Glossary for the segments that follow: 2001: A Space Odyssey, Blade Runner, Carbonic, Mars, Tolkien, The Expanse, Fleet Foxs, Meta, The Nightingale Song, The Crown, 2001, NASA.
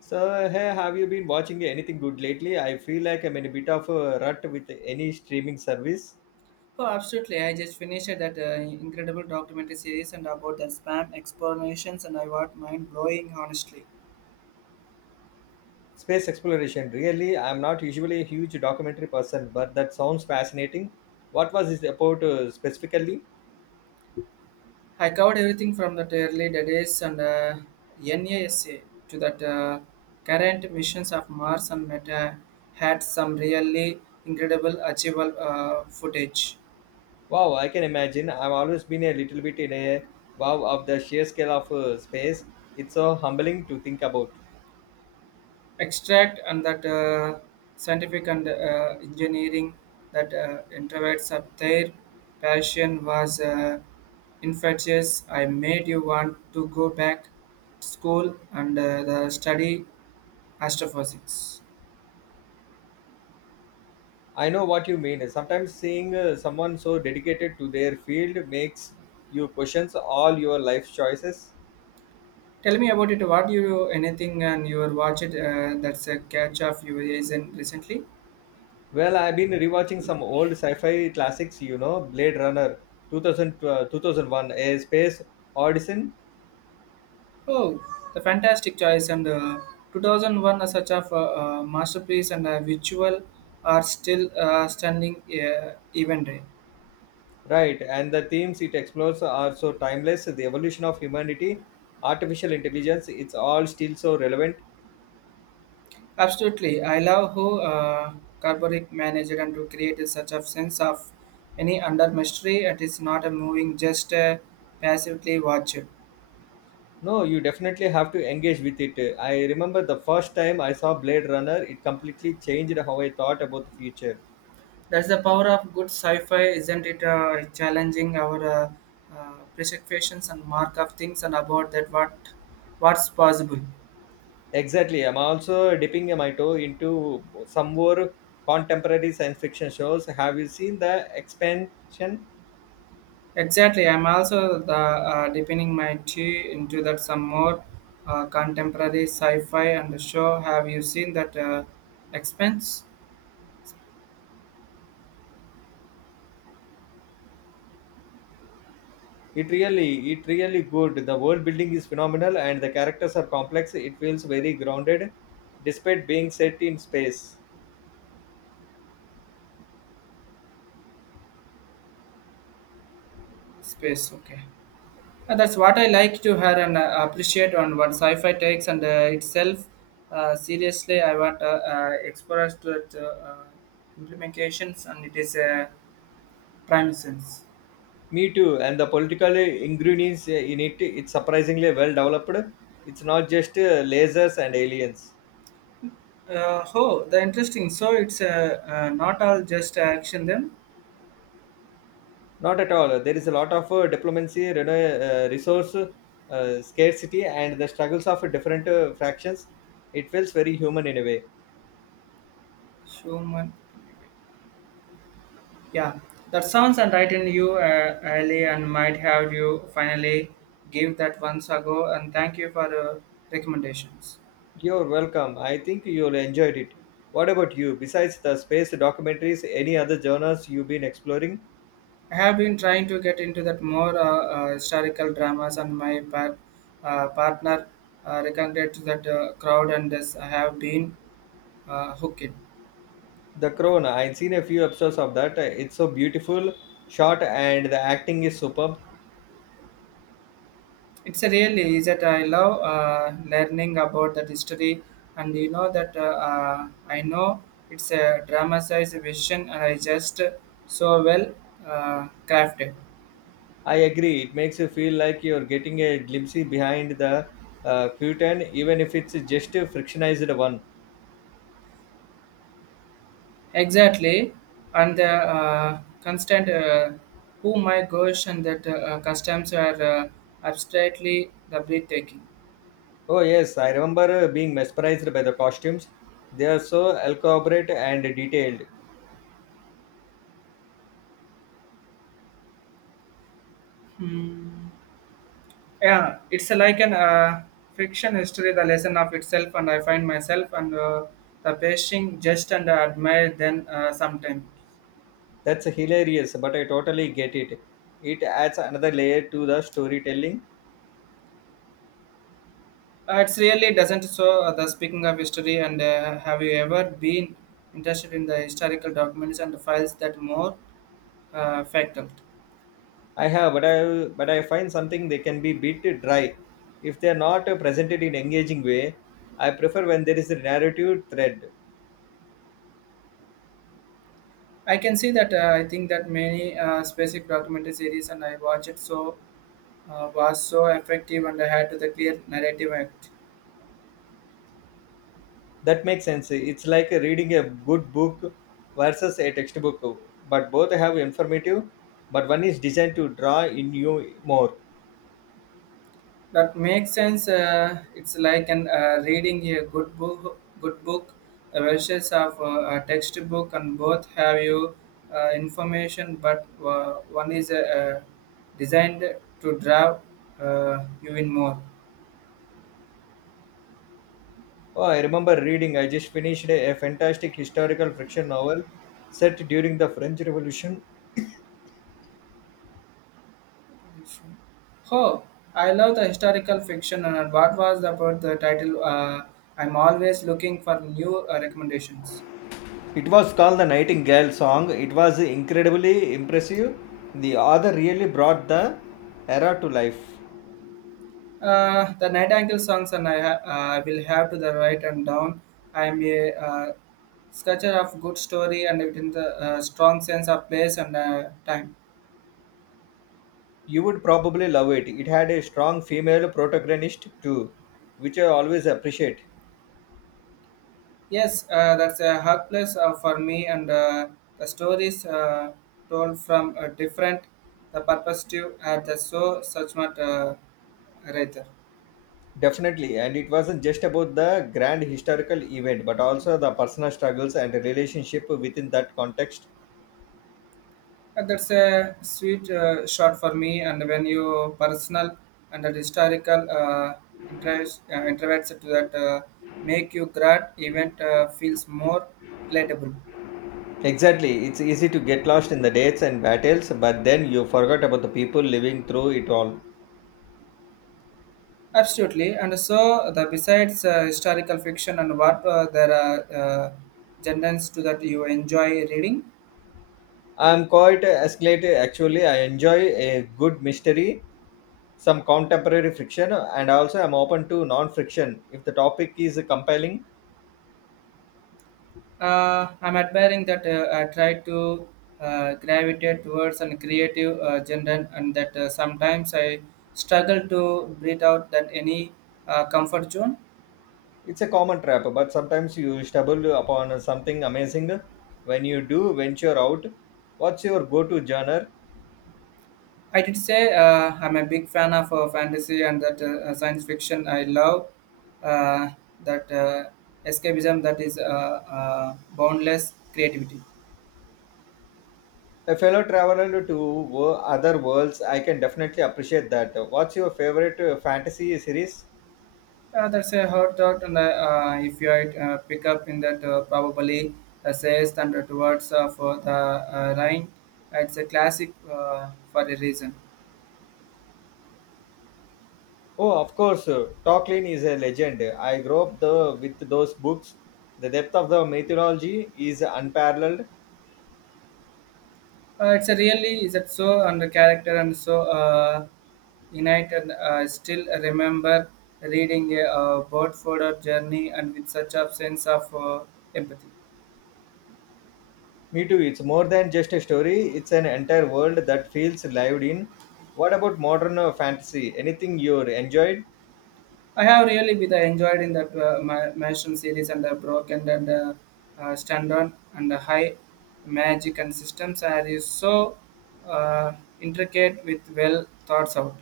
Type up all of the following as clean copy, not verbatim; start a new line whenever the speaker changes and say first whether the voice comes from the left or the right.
left: So, hey, have you been watching anything good lately? I feel like I'm in a bit of a rut with any streaming service.
right: Oh, absolutely. I just finished that incredible documentary series and about the spam explanations, and I was mind blowing, honestly.
left: Space exploration, really. I'm not usually a huge documentary person, but that sounds fascinating. What was this about specifically?
right: I covered everything from that early days and NASA to that current missions of Mars and Meta had some really incredible, achievable footage.
left: Wow, I can imagine. I've always been a little bit in a wow of the sheer scale of space. It's so humbling to think about.
right: Extract and that scientific and engineering that introverts of their passion was infectious. I made you want to go back to school and the study astrophysics.
left: I know what you mean. Sometimes seeing someone so dedicated to their field makes you question all your life choices.
right: Tell me about it. What you anything and you watch it? That's a catch of your recently.
left: Well, I've been rewatching some old sci-fi classics, you know, Blade Runner 2000, 2001, A Space Odyssey,
right: Oh, the fantastic choice! And 2001, such of a masterpiece and a visual are still standing even today.
left: right? And the themes it explores are so timeless, the evolution of humanity, artificial intelligence, it's all still so relevant.
right: Absolutely, I love how Carbonic managed and to create such a sense of any under mystery. It is not a moving, just passively watch it.
left: No, you definitely have to engage with it. I remember the first time I saw Blade Runner, it completely changed how I thought about the future.
right: That's the power of good sci-fi, isn't it? Challenging our prescriptions and mark of things and about that what's possible.
left: Exactly. I'm also dipping my toe into some more contemporary science fiction shows. Have you seen the expansion?
right: Exactly. I'm also the dipping my tea into that some more contemporary sci-fi and the show. Have you seen that expense
left: It really good. The world building is phenomenal, and the characters are complex. It feels very grounded, despite being set in space.
right: space? Okay, that's what I like to hear and appreciate on what sci-fi takes and itself seriously. I want explorers to it, implementations and it is a prime sense.
left: Me too. And the political ingredients in it, it's surprisingly well developed. It's not just lasers and aliens.
right: Oh, the interesting. So it's not all just action them
left: Not at all. There is a lot of diplomacy, resource scarcity, and the struggles of different fractions. It feels very human in a way.
right: human. Yeah, that sounds right you, Ali, and might have you finally give that once ago. And thank you for the recommendations.
left: You're welcome. I think you'll enjoyed it. What about you? Besides the space documentaries, any other genres you've been exploring?
right: I have been trying to get into that more historical dramas, and my partner recommended that crowd, and this I have been hooked.
left: The Crown. I've seen a few episodes of that. It's so beautiful, shot, and the acting is superb.
right: It's a really is that I love learning about that history, and you know that I know it's a dramatized vision, and I just so well crafted.
left: I agree. It makes you feel like you're getting a glimpse behind the curtain, even if it's just a frictionized one.
right: Exactly, and the constant. Oh my gosh, and that customs are abstractly the breathtaking.
left: Oh yes, I remember being mesmerized by the costumes. They are so elaborate and detailed.
right: Hmm. Yeah, it's like an fiction history the lesson of itself and I find myself and the pacing just and admire then sometime.
left: That's hilarious, but I totally get it. It adds another layer to the storytelling.
right: It's really doesn't so the speaking of history and have you ever been interested in the historical documents and files that more factual?
left: I have, but I find something they can be bit dry if they are not presented in engaging way. I prefer when there is a narrative thread.
right: I can see that I think that many specific documentary series and I watch it so was so effective and I had to the clear narrative act.
left: That makes sense. It's like reading a good book versus a textbook, but both have informative. But one is designed to draw in you more.
right: That makes sense. It's like an reading a good book versus of a textbook, and both have you information, but one is designed to draw you in more.
left: Oh, I remember reading, I just finished a fantastic historical fiction novel set during the French Revolution.
right: Oh, I love the historical fiction. And what was about the title? I'm always looking for new recommendations.
left: It was called The Nightingale Song. It was incredibly impressive. The author really brought the era to life.
right: The Night Angle songs, and I will have to the right and down. I am a sketcher of good story and within the strong sense of place and time.
left: You would probably love it. It had a strong female protagonist too, which I always appreciate.
right: Yes, that's a hard place for me, and the stories told from a different the perspective at the so such much writer.
left: Definitely, and it wasn't just about the grand historical event, but also the personal struggles and relationship within that context.
right: That's a sweet shot for me. And when you personal and that historical interest, interacts to that make you grad event feels more relatable.
left: Exactly. It's easy to get lost in the dates and battles, but then you forgot about the people living through it all.
right: Absolutely. And so the besides historical fiction and what there are genres to that you enjoy reading.
left: I'm quite escalated actually. I enjoy a good mystery, some contemporary fiction, and also I'm open to non fiction. If the topic is compelling,
right: I'm admiring that I try to gravitate towards a creative genre, and that sometimes I struggle to breathe out that any comfort zone.
left: it's a common trap, but sometimes you stumble upon something amazing when you do venture out. What's your go to genre?
right: I did say I'm a big fan of fantasy and that science fiction. I love uh, that escapism that is boundless creativity.
left: A fellow traveler to other worlds, I can definitely appreciate that. What's your favorite fantasy series?
right: That's a hard thought, and if you pick up in that probably says thunder towards for the Rhine, it's a classic for a reason.
left: Oh, of course, Tolkien is a legend. I grew up with those books. The depth of the mythology is unparalleled.
right: It's a really is it so and the character and so innate and still remember reading a Bedford journey and with such a sense of empathy.
left: Me too, it's more than just a story, it's an entire world that feels lived in. What about modern fantasy? Anything you enjoyed?
right: I have really been enjoyed in that Maelstrom series and Broken and Standard and High Magic and Systems are is so uh, intricate with well thoughts out.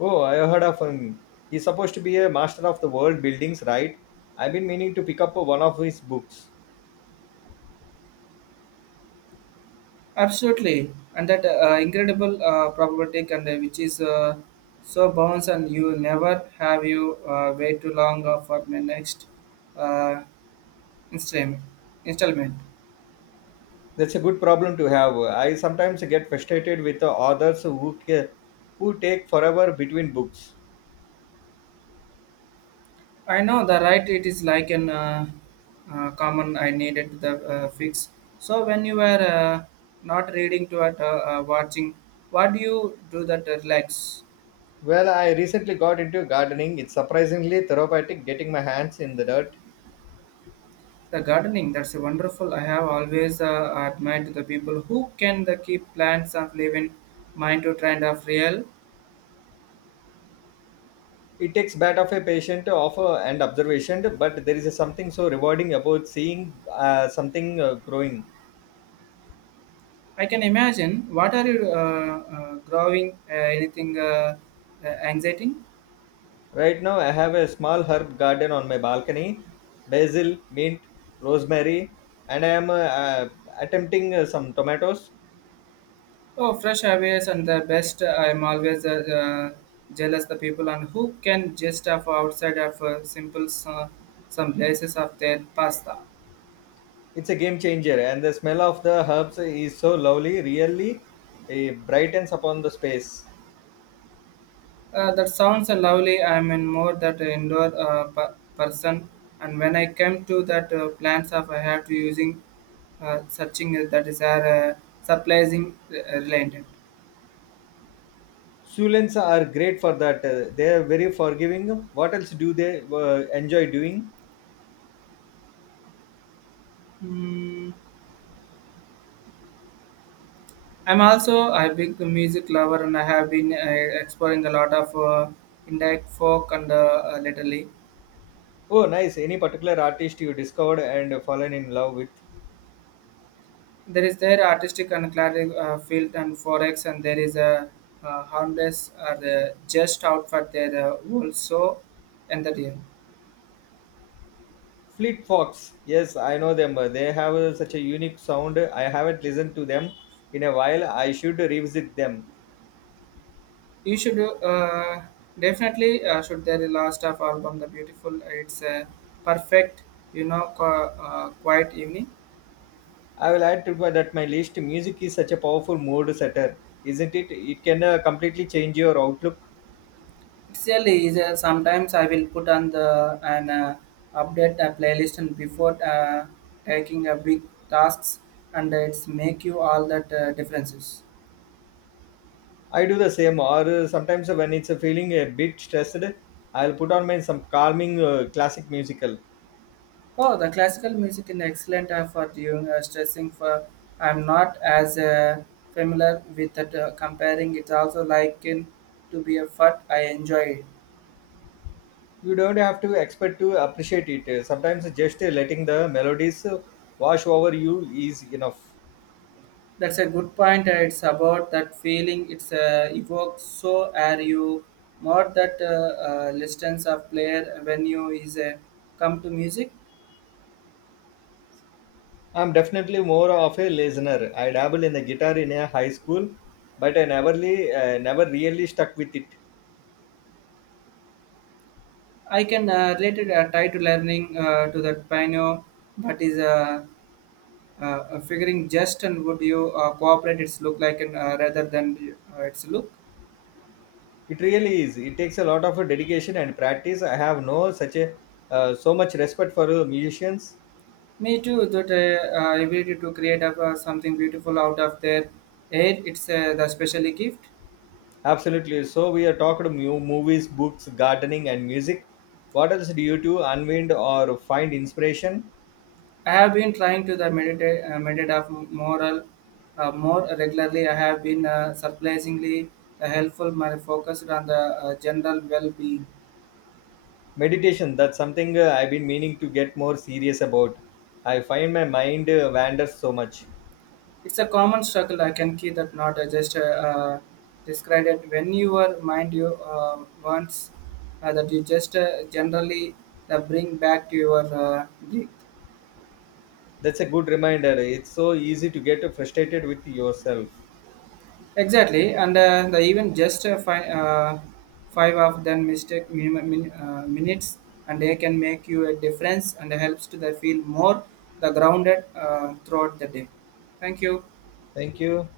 left: Oh, I heard of him. He's supposed to be a master of the world buildings, right? I've been meaning to pick up one of his books.
right: Absolutely, and that incredible probability and which is so bounce and you never have you wait too long for the next uh, installment. installment.
left: That's a good problem to have. I sometimes get frustrated with the authors who take forever between books.
right: I know the right. It is like an common. I needed the fix. So when you were not reading to it, watching, what do you do that relax?
left: Well, I recently got into gardening. It's surprisingly therapeutic getting my hands in the dirt.
right: The gardening. That's wonderful. I have always admired the people who can the keep plants of living mind to trend of real.
left: It takes bit of a patient offer and observation, but there is something so rewarding about seeing something growing.
right: I can imagine. What are you growing? Anything anxiety?
left: Right now, I have a small herb garden on my balcony basil, mint, rosemary, and I am attempting some tomatoes.
right: Oh, fresh ideas and the best. I'm always jealous the people and who can just have outside of simple some places of their pasta.
left: It's a game changer, and the smell of the herbs is so lovely, really brightens upon the space.
right: That sounds lovely. I'm in more that indoor person, and when I came to that plants of I have to using searching that is our surprising related.
left: Sullens are great for that. They are very forgiving. What else do they enjoy doing?
right: Hmm. I'm also a big music lover and I have been exploring a lot of indie folk and lately.
left: Oh, nice. Any particular artist you discovered and fallen in love with?
right: There is their artistic and clarity field and forex and there is a harmless are just out for their world so entertaining.
left: Fleet Fox. Yes, I know them. They have such a unique sound. I haven't listened to them in a while. I should revisit them.
right: You should definitely should their last of album the beautiful it's a perfect quiet evening.
left: I will add to my- that my list. Music is such a powerful mood setter, isn't it? It can completely change your outlook.
right: Actually, is sometimes I will put on the an update a playlist and before taking a big tasks and it's make you all that differences.
left: I do the same, or sometimes when it's a feeling a bit stressed, I'll put on my some calming classic musical.
right: Oh, the classical music is excellent for doing stressing. For I'm not as familiar with that comparing. It's also like in to be a fun. I enjoy it.
left: You don't have to expect to appreciate it. Sometimes just letting the melodies wash over you is enough.
right: That's a good point. It's about that feeling it's evokes. So are you more that listens of player when you is come to music?
left: I'm definitely more of a listener. I dabble in the guitar in a high school, but I never, really- never really stuck with it.
right: I can relate it try to learning to that piano, but is figuring just and would you cooperate its look like and rather than its look.
left: It really is. It takes a lot of dedication and practice. I have no such a so much respect for musicians.
right: Me too. That ability to create up, something beautiful out of their air. It's the special gift.
left: Absolutely. So we have talked movies, books, gardening, and music. What else do you do? Unwind or find inspiration?
right: I have been trying to the meditate of moral more regularly. I have been surprisingly helpful. My focused on the general well-being.
left: Meditation. That's something I've been meaning to get more serious about. I find my mind wanders so much.
right: It's a common struggle. I can see that not just describe it. When you are mind you once that you just generally bring back to your breath.
left: That's a good reminder. It's so easy to get frustrated with yourself.
right: Exactly, and the even just five of them mistake minimum minutes, and they can make you a difference and helps to the feel more the grounded throughout the day. Thank you.
left: Thank you.